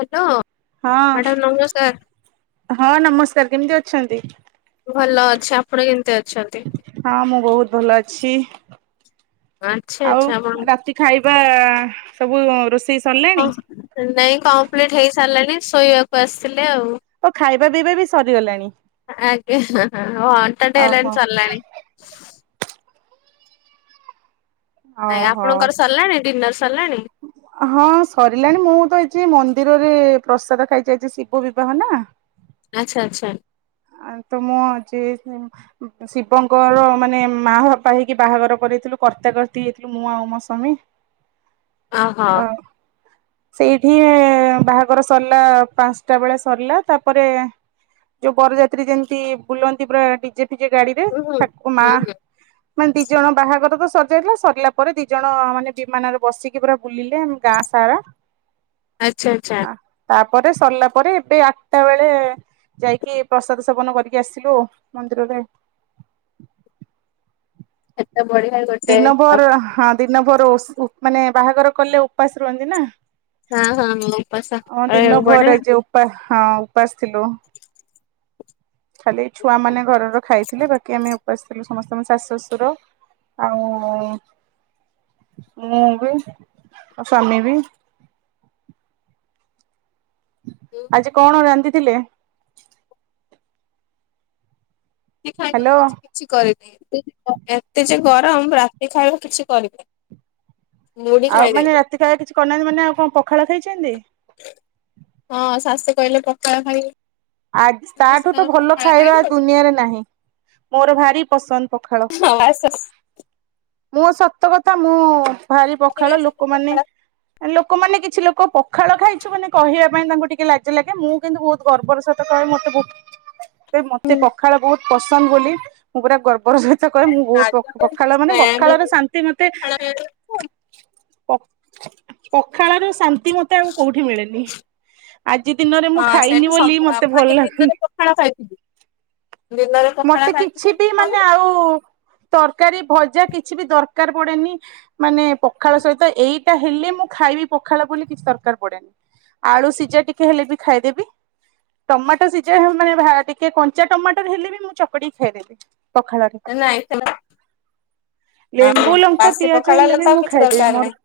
Hello. ହଁ ହଁ ନମସ୍କାର କେମତି ଅ ଛନ୍ତି। ଭଲ ଅଛି ଆପଣ କେମିତି ଅ ହଁ ମୁଁ ବହୁତ ଭଲ ଅଛି ଆଚ୍ଛା ଆଉ ଆଚ୍ଛା ଆପଣ ରାତି ଖାଇବା ସବୁ ରୋଷେଇ ହଁ ସରିଲାଣି? ନାଇଁ କମ୍ପ୍ଲିଟ ହେଇ ସାରିଲାଣି ଶୋଇବାକୁ ଆସିଥିଲି। ଓ ଖାଇବା ପିଇବା ବି ସରିଗଲାଣି। ଆ ଆଣ୍ଟ ଓହୋ ହେଲାଣିରିଲାଣି। ଆ ଓହୋ। ଆପଣଙ୍କର ସରିଲାଣି ଡିନର। ସରିଲାଣି? ହଁ ସରିଲାଣି ମୁଁ ତ ଏଛି ମନ୍ଦି ମନ୍ଦିରରେ ପ୍ରସାଦ ଖାଇଯାଇଛି ଶିବ ବିବାହ ନା। ଆଚ୍ଚ ଆଚ୍ଛା। ଆ ତ ମୁଁ ଯ ଶିବଙ୍କର ମାନେ ମା ବାପା ହେଇକି ବାହାଘର କରଇଥିଲୁ କର୍ତ୍ତ କର୍ତ୍ତି ହୋଇଥିଲୁ ମୁଁ ଆଉ ମୋ ସବାମୀ ହ ହଁ। ସେଇଠି ବାହାଘର ସରିଲା ପାଞ୍ଚଟା ବେଳେ ସରିଲା ତାପରେ ଯୋଉ ବଜତି ଯେମିତି ବୁଲନ୍ତି ପୁରା ଡିଜେ ନିଜେ ଗାଡି ରେ ହୁଁ ହୁଁ ଠାକୁ ମା ହୁଁ ହୁଁ ମାନେ ଦି ଜଣ ବାହାଘର ତ। ସଜାଇଥିଲା ସରିଲା ପରେ ଦି ଜଣ ମାନେ ବିମାନରେ ବସିକି ପୁରା ବୁଲିଲେ ଗାଁ ସାରା। ଆଚ୍ଛା ଆଚ୍ଛା। ପରେ ସରିଲା ପରେ ଏବେ ଆଠଟା ବେଳେ ଯାଇକି ପ୍ରସାଦ ସେବନ କରିକି ଆସିଲୁ ମନ୍ଦିରରୁ। ତ ବଢିଆାଇ ଗୋଟେ। ହଁ ଦିନ ଭର ମାନେ ବାହାଘର କଲେ ଉପାସ ରୁହନ୍ତି ନା। ହଁ ହଁ ମୁପସ ହଁ ଦିନ ଭର ପଡେ। ଯେ ଉପା ହଁ ଉପାସ ଥିଲୁ। ଖାଲି ଛୁଆ ମାନେ ଘରର ଖାଇଥିଲେ ବାକି ଆମେ ଉପାସିଥିଲୁ। ସମସ୍ତଙ୍କ ଶାଶୁ ଶଶୁର ଆଉ ମୁଁ ବି ମୋ ସ୍ୱାମୀ ବି। ରୁଟି ଆଜି କଣ ରାନ୍ଧନ୍ତି? ଥିଲେ। ସେ ହ୍ୟାଲୋ ଖାଇବାକୁ କିଛି କରିରେନି ଏତେ ଯେ ଗରମ ରାତି ଖାଇବା କିଛି କରିବେ। ଆଉ ମାନେ ରାତି ଖ କିଛି କରିନାହାନ୍ତି ମାନେ ଆଉ କଣ ପଖାଳ ଖାଇକ। ଛନ୍ତି। ହଁ ଶାଷ କହିଲେ ପଖାଳ ଖାଇ। ଆ ତାଠୁ ତ ଭଲ ଖାଇବା ଖାଇଲେ ଦୁନିଆରେ ନାହିଁ ମୋର ଭାରି ପସନ୍ଦ ପଖାଳ। ଆଉ ଆସ ମୋ ସତ କଥା ମୁଁ ଭାରି ପଖାଳ ଲୋକମାନେ ପଖାଳ ଲୋକମାନେ କିଛି ଲୋକ ପଖାଳ ଖାଇଛୁ ମାନେ କହିବା ପାଇଁ ତାଙ୍କୁ ଟିକେ ଲାଜ ଲାଗେ ମୁଁ କିନ୍ତୁ ବହୁତ ଗର୍ବର, ସ କହେ ମତେ ବ ମତେ ପଖାଳ ବହୁତ ପସନ୍ଦ ବୋଲି ମୁଁ ପୁରା ଗର୍ବ। ଅପର ସହିତ କରେ ମୁଁ ବହୁତ ପଖାଳ କିଛି ମାନେ ନାଇଁ ଆମେ ପଖାଳର ଶାନ୍ତି ମତେ ପଖାଳ ପଖାଳ ର ଶାନ୍ତି। ମତେ ଆଉ କୋଉଠି ମିଳେନି। ଆଜି ଦିନରେ ମୁଁ ଖାଇନି ବୋଲି ମତେ ଭଲ ହ ଲାଗୁନି। ଦିନରେ ପଖାଳ ଖାଇଥିବି। ମତେ କିଛି ବି ମାନେ ଆଉ ତ ତରକାରୀ ଭଜା କିଛି ବି ଦରକାର ପଡେନି। ମାନେ ପଖାଳ ସହିତ ଏଇ ହେଲେ ମୁଁ ଖାଇବି ପଖାଳ ବୋଲି କିଛି ଦରକାର ପଡେନି ଆଳୁ ସିଝା ଟିକେ ହେଲେ ବି ଖାଇଦେବି ଟମାଟୋ ସିଝା ମାନେ ଟିକେ କଞ୍ଚା ଟମାଟର ହେଲେ ବି ମୁଁ ଚକଡି ଖାଇଦେବି। ପଖାଳରେ ନାଇଁ ଆଉ ଲେମ୍ବୁ ଲଙ୍କା ବାସି ପିଆଜ ପଖାଳ ହେଲେ ତ ବି ଆଉ ମୁଁ କିଛି ଖାଇଦେବି ଦରକାର ମୋର ନାହିଁ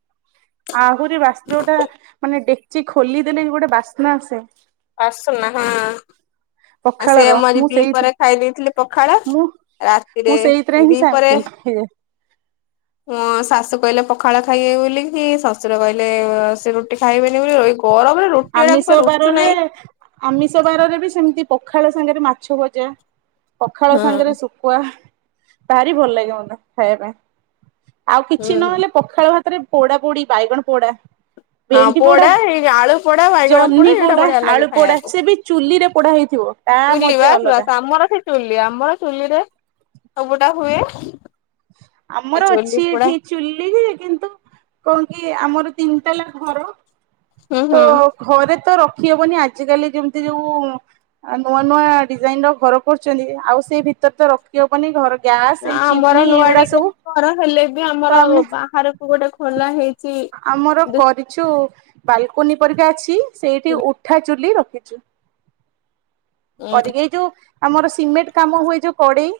ଆହୁରି ବାସ୍ତ୍ରଟା ମାନେ ସେ ଖୋଲି ଦେଲେ ଗୋଟେ ବାସ୍ନା ଆସେ। ବାସ ନା ହଁ। ଆଉ ସେ ପଖାଳର ମ ମୁଁ ଦି ପରେ ସେଇଥିରେ ଖାଇ ଦେଇଥିଲେ ପଖାଳ ମୁଁ ମୁଁ ରାତିରେ ସେଇଥିରେ ହିଁ ଦି ପରେ। ଶାନ୍ତି ହେଇଯାଏ। ହଁ ଶାଶୁ କହିଲେ ପଖାଳ ଖାଇବେ ବୋଲି କି ଶ୍ୱଶୁର କହିଲେ ସେ ରୁଟି ଖାଇବେନି ବୋଲି ରହି ଆମିଷ ବାରରେ ଆମିଷ ବାରରେ ବି ସେମତି ପ ପଖାଳ ସାଙ୍ଗରେ ମାଛ ଭଜା। ପଖାଳ ସାଙ୍ଗରେ ହୁଁ ଶୁଖୁଆ। ଭାରି ଭଲଲାଗେ ମତେ, ଖାଇବା ପାଇଁ। ଆଉ କିଛି ହୁଁ ନହେଲେ ପଖାଳ ଭା ପରେ ପୋଡ଼ା ପୋଡ଼ି ବାଇଗଣ ପୋଡ଼ା। ହଁ ପୋଡା ଏ ଆଳୁ ପୋଡ୍ ଜହ୍ନି ପୋଡା, ଆଳୁ ପୋଡା ସେ ବି ଚୁଲି ରେ ପୋଡା ହେଇଥିବ, ତା ଚୁଲି ମଜା ଅଲଗା। ଲିରେ ସବୁଟା ହୁଏ। ଏ ଆମର ଚୁଲି ଅଛି ପୋଡା ଏଠି ଚୁଲି କିନ୍ତୁ କଣ କି ଆମର ତିନିତାଲା ଘର। ହୁଁ ତ ହୁଁ ଘରେ ତ ର ରଖିହବନି, ଆଜିକାଲି ଯେମିତି ଯୋଉ ନୂଆ ନୂଆ ଡିଜାଇନର ଘର କରୁଛନ୍ତି ଆଉ ସେଇ ଭିତରେ ତ ରଖିହବନି ଘର ଗ୍ୟାସ୍ ହେଇଛିି। [inaudible] ନୂଆ ଡିଜାଇନ୍ ଘର ହେଲେ ବି ଆମର ଆମେ ବାହାରକୁ ଗୋଟେ ଖୋ ଲା ହେଇ ଆମର କରିଛୁ ବାଲକୋନି ପରିକା ଅଛି। ସେଇଠି ଉଠା ଚୁଲି ରଖ୍ [unintelligible] ଅଧିକହେତୁ ଆମର ସିମେଣ୍ଟ୍ କାମ ହୁଏ ଯୋଉ କଡେଇ,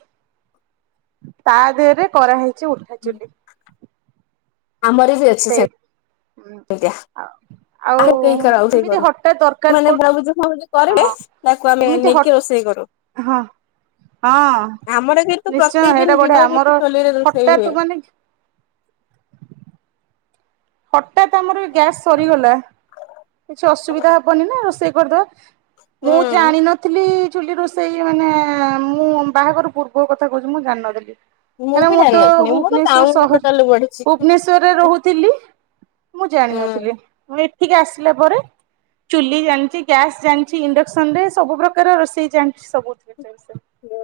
ତା ଦେହରେ କରାହେଇ ଛି ଉଠାଚୁଲି। ଆମର ସେ ଅଛି ସେ। ଆଜ୍ଞା, ଆଉ କେହି ଖରାବେଳେ ଏମିତି ଶୋଇପାରୁନୁ, ହଠାତ୍ ଦରକାର ମାନେ ପଡ ଭାବୁଛୁଫାବୁଛୁ କରିବୁ ହଁ ତାକୁ ଆମେ ଏମିତି ହଁ ନେଇକି ରୋଷେଇ କରୁ, ହଁ। ଆମର କିନ୍ତୁ ନିଶ୍ଚୟ ପ୍ରତ୍ୟେକ ହେଇଟା ଦିନ ବଢିଆ ଦିନରେ ଆମର ଏଠି ଚୁଲିରେ ରୋଷେଇ ହଠାତ୍ ହୁଏ। ମାନେ ହଠାତ୍ ଆମର ଗ୍ୟାସ୍ ସରିଗଲା। କିଛି ଅସୁବିଧା ହବନି ନା ରୋଷେଇ। କରିଦେବ। ମୁଁ ହୁଁ। ଜାଣିନଥିଲି ଚୁଲି ରୋଷେଇ ମାନେଏଏ ମୁଁ ବାହାଘର ପୂର୍ବ କଥା କହୁଛି ମୁଁ ଜାଣି ‌ନ ଥିଲି। ଆରେ ବି ମୁଁ ତ ଜାଣିନଥିଲି ମୁଁ ତ ଭୁବନେଶ୍ଵର ଟାଉନରେ ସହର୍ ଟୋଟାଲି ବଢିଛି। ଭୁବନେଶ୍ୱରେ ହୁଁ ରହୁଥିଲି। ମୁଁ ଜାଣିନଥିଲି। ଏଠିକି ଆସିଲା ପରେ ଚୁଲି ଜାଣିଛି ଗ୍ୟାସ୍ ଜାଣିଛି ଇଣ୍ଡକ୍ସନ ରେ ସବୁ ପ୍ରକାର ରୋଷେଇ ଜାଣିଛି ସବୁ। ହୁଁ।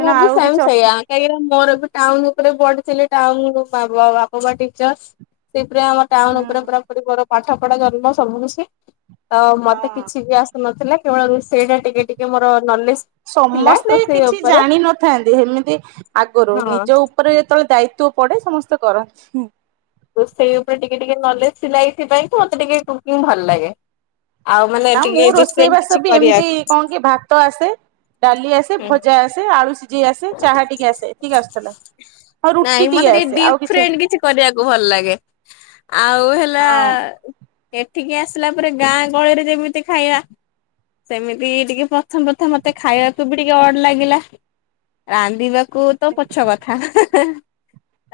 ମୁଁ ବି ଆଉ ସେମ କିଛି ଅସୁ ସେଇୟା କାହିଁକିନା ମୋର ବି ଟାଉନ ରେ ପଢିଥିଲେ ଟାଉନ ବାପା ମା ଟିଚର ଆମ ହୁଁ ଟାଉନ ଉପରେ ପୁରା ବ ପାଠ ପଢା ଗମା ସବୁନ ସେ ଆ ମତେ ହଁ କିଛି ବି ଆସନ ଥିଲା କେବଳ ସେଇଟା ଟିକେ ଟିକେ ମୋର ନଲେଜ ଥିଲା ସମସ୍ତେ ରୋଷେଇ କିଛି ଉପରେ ଜାଣିନଥାନ୍ତି ସେମିତି ଆଗରୁ ହଁ ନିଜ ଉପରେ ଯେତେବେଳେ ଦାୟିତ୍ୱ ତୋ ପରେ ସମସ୍ତେ କରନ୍ତି। ସେଇ ଉପରେ ଟିକେ ଟିକେ ନଲେଜ ସିଲାଇଥିପାଇ କି ମତେ ଟିକେ କୁକିଂ ଭଲ ଲାଗେ। ଆଉ ମାନେ ନା ମୁଁ ଟିକେ ରୋଷେଇ ଡିଫରେଣ୍ଟ କିଛି ବାସ ବି ଏମିତି କରିବାକୁ କଣ କି ଭାତ ଆସେ। ଡାଲି ଆସେ ହୁଁ। ଭଜା ଆସେ ଆଳୁ ସିଝେଇ ଆସେ ଚାହା ଟିକେ ଆସେ ଏତିକି ଆସୁଥିଲା ଆଉ ରୁଟି ନାଇଁ ମତେ ଟିକେ ଆସେ ଡି ଆଉ ଆସେ ଫ୍ରେଣ୍ଡ କିଛି କରିବାକୁ ଭଲ ଲାଗେ ଆଉ ହେଲା। ହଁ ଏଠିକି ଆସିଲା ପରେ ଗାଁ ଗହଳିରେ ଯେମିତି ଖାଇବା ସେମିତି ଟିକେ ପ୍ରଥମ ପ୍ରଥମ ମତେ ଖାଇବାକୁ ବି ଟିକେ ଅଡ ଲାଗିଲା। ରାନ୍ଧିବା। କୁ ତ ପଛ କଥା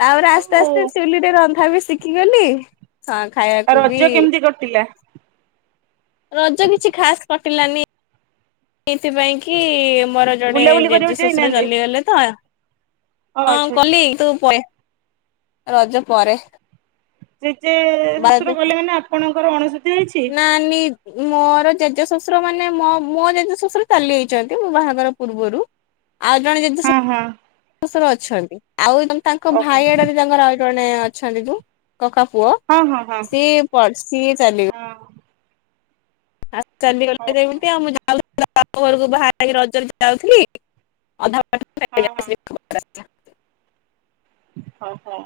ଆଉ କିନ୍ତୁ ଆସ୍ତେ ଆସ୍ତେ ଚଲିରେ ରନ୍ଧା ବି ଶିଖିଗଲି। ହଁ ଖାଇବାକୁ ବି ରଜ କେମିତି କଟିଲା? ରଜ କିଛି ଖାସ କ [unintelligible] ସେଇଥିପାଇଁ କି ମୋର ଜଣେ ବୁଲାବୁଲି ଜେଜେ କରିବାକୁ ଶଶୁର ଯାଇନାହାନ୍ତି ଚାଲିଗଲେ ତ। ଓ ଆଚ୍ଛା ହଁ ଆଚ୍ଛା [inaudible] ରଜ ପରେ ଜେଜେ ଶ୍ୱଶୁର ବାର ଗଲେ ମାନେ ଆପଣ [unintelligible] [inaudible] ମୋର ଜେଜେ ଶଶ୍ ଶଶୁର ମାନେ ମ ମୋ ଜେଜେ ଶ୍ୱଶୁର ଚାଲିଯାଇଛନ୍ତି ମୋ ବାହାଘର ପୂର୍ବରୁ। ଆଉ ଜଣେ ଜେଜେ। ହଁ ହଁ [inaudible] ଅଛନ୍ତି ଆଉ। ତାଙ୍କ ଓହୋ ଭାଇ ଆଡରେ ତାଙ୍କର [inaudible] ଅଛନ୍ତି [inaudible] କକା ପୁଅ ହଁ ହଁ ସିଏ ପ ସିଏ ଚାଲିଗ ହଁ ହଁ ହଁ [unintelligible] ବାପ ଘରକୁ [inaudible] ରଜରେ ଯାଉଥିଲି ଅଧା [unintelligible] [unintelligible] ଓହୋ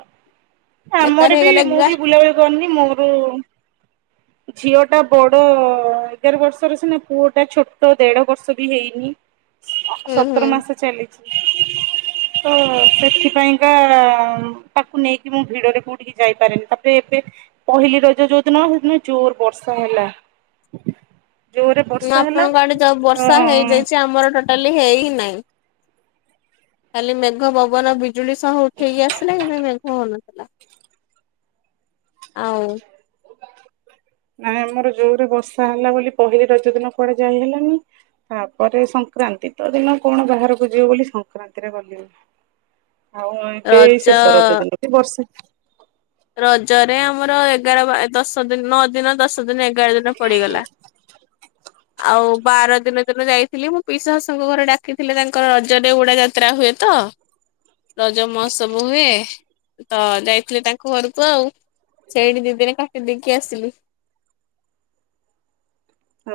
ବେକାର ଆମର ବି ହେଇଗଲେ ମୁଁ ଗା ବି ବୁଲାବୁଲି କରିନି ମୋର ଝିଅ ଟା ବଡ ଏଗାର ବର୍ଷର ସିନା ପୁଅ ଟା ଛୋଟ ଦେଢ ବର୍ଷ ବି ହେଇନି। ହୁଁ ହୁଁ ସତର ମାସ ଚାଲିଛି। ତ ସେଥିପାଇଁ। [inaudible] ତାକୁ ନେଇକି ମୁଁ ଭିଡରେ କୋଉଠିକି ଯାଇପାରେନି ତାପରେ ଏବେ ପହିଲି ରଜ ଯୋଉଦିନ ସେଦିନ ଜୋର ବର୍ଷା ହେଲା। ଜୋରରେ [inaudible] ବର୍ଷା ହେଲା ଆପଣଙ୍କ ଆଡେ ଯୋଉ ତ ବର୍ଷା ହେଇଯାଇଛି ଆମର ଟୋଟାଲି ହେଇ ନାଇଁ ଖାଲି ମେଘ ପବନ ବି ବର୍ଷା ଉଠେଇକି ଆସିଲାଣି ନା ନାହିଁ କଣ ଆଉ ନାଇଁ ଆମର ଯୋରରେ ବର୍ଷା ହେଲା ବୋଲି ପହିଲି ରଜ ଦିନ କୁଆଡେ ଯାଇ ହେଲାନି ତାପରେ ସଂକ୍ରାନ୍ତି ତ ଦିନ କଣ ବାହାରକୁ ଯିବ ବୋଲି ସଂକ୍ରାନ୍ତିରେ ଗଲିନି। ଆଉ ଏବେ ରଜ ଶେଷ ରଜ ଦିନ ବି ବର୍ଷା। ରଜରେ ଆମର ଏଗାର ଦଶ ଦିନ ନଅ ଦିନ ଦଶ। ସେଦିନ ଏଗାର ଦିନ ପଡିଗଲା। ଆଉ ବାର ଦିନ ଦିନ ଯାଇଥିଲି ମୁଁ ପିଇଶାସୁଙ୍କ ଘରେ ଡାକିଥିଲେ ତାଙ୍କର ରଜରେ ଉଡ଼ା ଯାତ୍ରା ହୁଏ ତ ରଜ ମହୋତ୍ସବ ହୁଏ ତ ଯାଇଥିଲେ ତାଙ୍କ ଘରକୁ ଆଉ ସେଇଠି ଦିଦିନି କାଟି ଦେଇକି ଆସିଲି।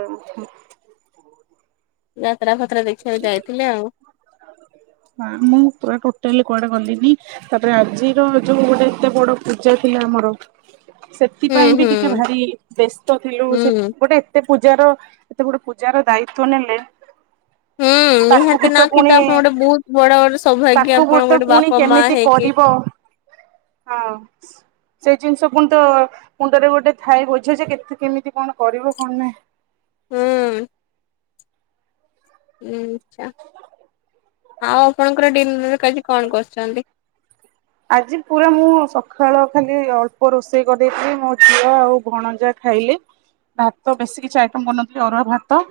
[inaudible] ନା। ମୁଁ ପୁରା ଟୋଟାଲି କୁଆଡେ ଗଲି ତାପରେ ଆଜିର ଯୋଉ ଗୋଟେ ଏତେ ବଡ ପୂଜା ଥିଲା ଆମର ହୁଁ ସେଥିପାଇଁ ବି ହୁଁ ଟିକେ ଭାରି ବ୍ୟସ୍ତ ଥିଲୁ ସେ ହୁଁ। ଗୋଟେ ଏତେ ପୂଜାର ଏତେ ଗୋଟେ ପୂଜାର ଦାୟିତ୍ୱ ନେଲେ ହୁଁ ତାକୁ ବି ନିହାତି ନା କି ପୁଣି ତ ଆପଣ ଗୋଟେ ବହୁତ ବଡ ବଡ ତାକୁ ବି ତ ପୁଣି କେମିତି କରିବ ହଁ। ସେଇ ଜିନିଷ ପୁଣି ତ ମୁଣ୍ଡରେ ଗୋଟେ ଥାଏ ବୋଝ ଯେ କେ କେମିତି କଣ କରିବ କଣ ନାହିଁ। ହୁଁ। ଆଉ ଆପଣଙ୍କର ଡିନର ଆଜି କଣ କରୁଛନ୍ତି? ଆଜି ପୁରା ମୁଁ ସକାଳ ଖାଲି ଅଳ୍ପ ରୋଷେଇ କରିଦେଇଥିଲି ମୋ ଝିଅ ଆଉ ଭଣଯା ଖାଇଲେ ଭାତ ବେଶୀ କିଛି ଆଇଟମ କରିନଥିଲି ଅରୁଆ ଭାତ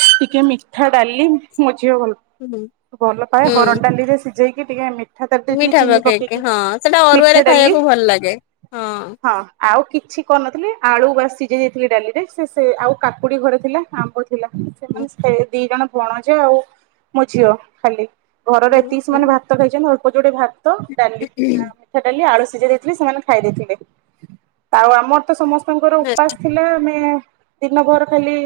ଟିକେ ମିଠା ଡାଲି ଝିଅ ହୁଁ। ଭଲ ପାଏ ହରଡ ହୁଁ ଡାଲିରେ ଯାଇକି ଟିକେ ଏମିତି ମିଠା ଡାଲି ରେ ଟିକେ ଚିନି ପକେଇକି ହଁ ସେଟା ମିଠା ଅରୁଆରେ ଡାଲି ଖାଇବାକୁ ଭଲ ଲାଗେ ହଁ। ଆଉ କିଛି କରିନଥିଲି ଆଳୁ ବାସ୍ ସିଝେଇ ଦେଇଥିଲି ଡାଲିରେ ସେ ସେ ଆଉ କାକୁଡି ଘରେ ଥିଲା ଆମ୍ୱ ଟିକେ ଥିଲା ହଁ ସେମାନେ ସେ ଦି ଜଣ ଭଣଜା ଆଉ ମୋ ଝିଅ ଖାଲି ଘରର ଏତିକି ସେମାନେ ଭାତ ଖାଇଛନ୍ତି ଅଳ୍ପ ଯୋଡେ ଭାତ ଡାଲି ମିଠା ଡାଲି ଆଳୁ ସି ସିଝେଇ ଦେଇଥିଲି ସେମାନେ ଖାଇ ଦେଇଥିଲେ ଆଉ ଆମର ତ ସମସ୍ତେ ତାଙ୍କର ଉପାସ ଥିଲା ଆମେ ଦିନ ଭର ଖାଲି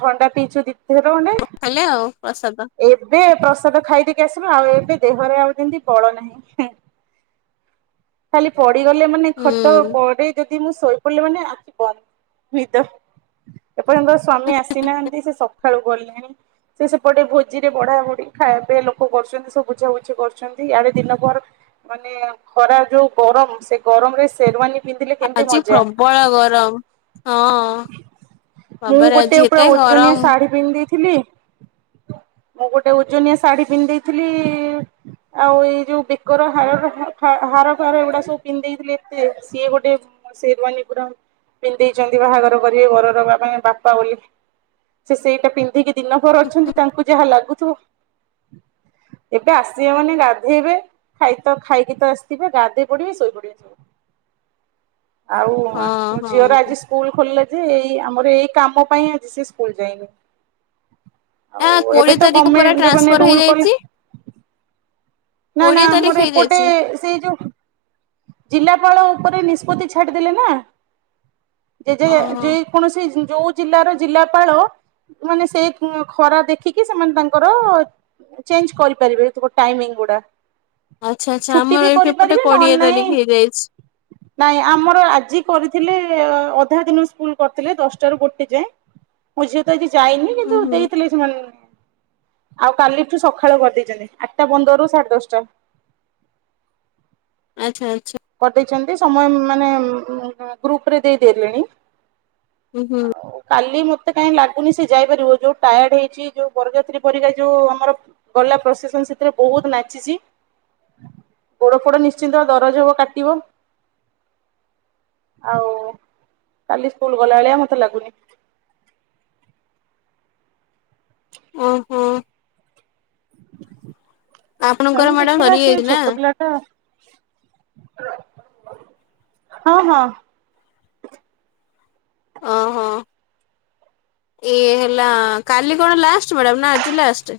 ଥଣ୍ଡା ପିଇଛୁ ଦି ଦି ଥର ଖଣ୍ଡେ ଖାଇଲେ ଆଉ ପ୍ରସାଦ ଏବେ ପ୍ରସ୍ ସେତକ ଖାଇଦେଇକି ଆସିବେ ଆଉ ଏବେ ଦେହରେ ଆଉ ଯେମିତି ବଳ ନାହିଁ। ଖାଲି ପଡି ପଡିଗଲେ ମାନେ ଖଟ ହୁଁ ପଡେ ଯ୍ ଯଦି ମୁଁ ଶୋଇପଡ଼ିଲି ମାନେ ଆଖି ବନ୍ଦ ନିଦ ଏପର୍ଯ୍ୟନ୍ତ ସ୍ଵାମୀ ଆସିନାହାନ୍ତି। ସେ ସକାଳୁ ଗଲେଣି ସେ ସେପଟେ ଭୋଜିରେ ବଢା ବଢି ଖାଇବା ପିବା ଲୋକ କରୁଛନ୍ତି ସବୁ ବୁଝା ବୁଝି କରୁଛନ୍ତି। ଆଡେ ଦିନ ପହର ମାନେ ଖରା ଯୋଉ ଗରମ ସେ ଗରମରେ ସେରୱାନୀ ଆଜି ପ୍ରବଳ ଗରମ ହଁ। ବାବାରେ ଆଜି ଏତେ ଗରମ ଥିଲି ମୁଁ ଗୋଟେ ଓଜନିଆ ଶାଢୀ ପିନ୍ଧେଇଥିଲି ଆଉ ଏଇ ଯୋଉ। ଵେ ଙ୍କର ହାର ହାର ହାର ଫାର ଏଗୁଡା ସବୁ ପିନ୍ଧ ଦେଇେଇଥିଲେ ଏତେ ସିଏ ଗୋଟେ ସେରୱାନୀ ପୁରା ପିନ୍ଧେଇଛନ୍ତି ବାହାଘର କରିବେ ଘରର ବାପାମା ବାପା ବୋଲି। ସେ ସେଇଟା ପିନ୍ଧିକି ଦିନଭର ଅଛନ୍ତି ତାଙ୍କୁ ଯାହା ଲାଗୁଥିବ। ଏବେ ଆସିବେ ମାନେ ଗାଧେଇବେ। ଖାଇ ତ ଖାଇକି ତ ଆସିଥିବେ ଗାଧୋଇ ପଡିବେ ଶୋଇପଡିବେ। ଆଉ ହଁ ହଁ। ଝିଅର ଆଜି ସ୍କୁଲ ଖୋଲିଲା ଯେ ଏଇ ଆମର ଏଇ କାମ ପାଇଁ ଆଜି ସେ ସ୍କୁଲ ଯାଇନି। ଆ ଆଉ ଏବେ କୋଡିଏ ତ ତାରିଖ ପରା ଗମେଣ୍ଟ ମାନେ ଟ୍ରାନ୍ସଫର ରୁଲ କଲେ ହେଇଯାଇଛି ନା ନା କୋଡିଏ ତାରିଖ ମୋର ଏପଟେ ହେଇଯାଇଛି ସେଇ ଯୋଉ ଜିଲ୍ଲାପାଳ ଉପରେ ନିଷ୍ପତ୍ତି ଛାଡ଼ିଦେଲେ ନା। ଯେ ଯେ ଓହୋ। ଯେ କୌଣସି ଯୋଉ ଜିଲ୍ଲାର ଜିଲ୍ଲାପାଳ ମାନେ ସେ ଖରା ଦେଖିକି ସେମାନେ ତାଙ୍କର ଚେଞ୍ଜ କରିପାରିବେ ତା ଟାଇମିଙ୍ଗ ଗୁଡା। ଆଚ୍ଛା ଆଚ୍ଛା ଛୁଟି ଆମର ବି ଏଇ ଏପଟେ କରିପାରିବେ ନହେଲେ କୋଡିଏ ତାରିଖ ନାହିଁ ହେଇଯାଇଛି ନାଇଁ ଆମର ଆଜି କରିଥିଲେ। ଅଧା ଦିନ ସ୍କୁଲ କରିଥିଲେ ଦଶଟାରୁ ଗୋଟେ ଯାଏଁ ମୋ ଝିଅ ତ ଆଜି ଯାଇନି ହୁଁ କିନ୍ତୁ ହୁଁ ଦେଇଥିଲେ ସେମାନେ। ଆଉ କାଲିଠୁ ସକାଳ କରିଦେଇଛନ୍ତି ଆଠଟା ପନ୍ଦରରୁ ସାଢ଼େ ଦଷ୍ଟା। ଆଚ୍ଛା ଆଚ୍ଛ କରିଦେଇଛନ୍ତି ସମୟ ମାନେ ଉଁ ଗ୍ରୁପରେ ଦେଇଦେଲେଣି। ହୁଁ ହୁଁ। ଆଉ କାଲି ମୁଁ ମୋତେ କାଇଁ ଲାଗୁନି ସେ ଯାଇପାରିବ, ଯୋଉ ଟାୟାଡ୍ ହେଇଚି, ଯୋଉ ବରଯାତ୍ରୀ ପରିକା ଯୋଉ ଆମର ଗଲା ପ୍ରସେସନ୍ ସେଥିରେ ବହୁତ ନାଚିଚି, ଗୋଡଫୋଡ ନିଶ୍ଚିତ ଦରଜ ହବ, କା ଟିବ ଆଉ କାଲି ସ୍କୁଲ୍ ଗଲା ଭଳିଆ ମୋତେ ଲାଗୁନି। ଓ ହଁ। ହଉ ମ୍ୟାଡାମ ଦେଖିବା ସେ ସରିଯାଇଛି ନା ଛୋଟ ପିଲା ଟା। ହଁ, ହଁ। ଓହୋ ଏ ହେଲା କାଲି କଣ ଲାଷ୍ଟ ମ୍ୟାଡାମ୍ ନା ଆଜି ଲାଷ୍ଟ?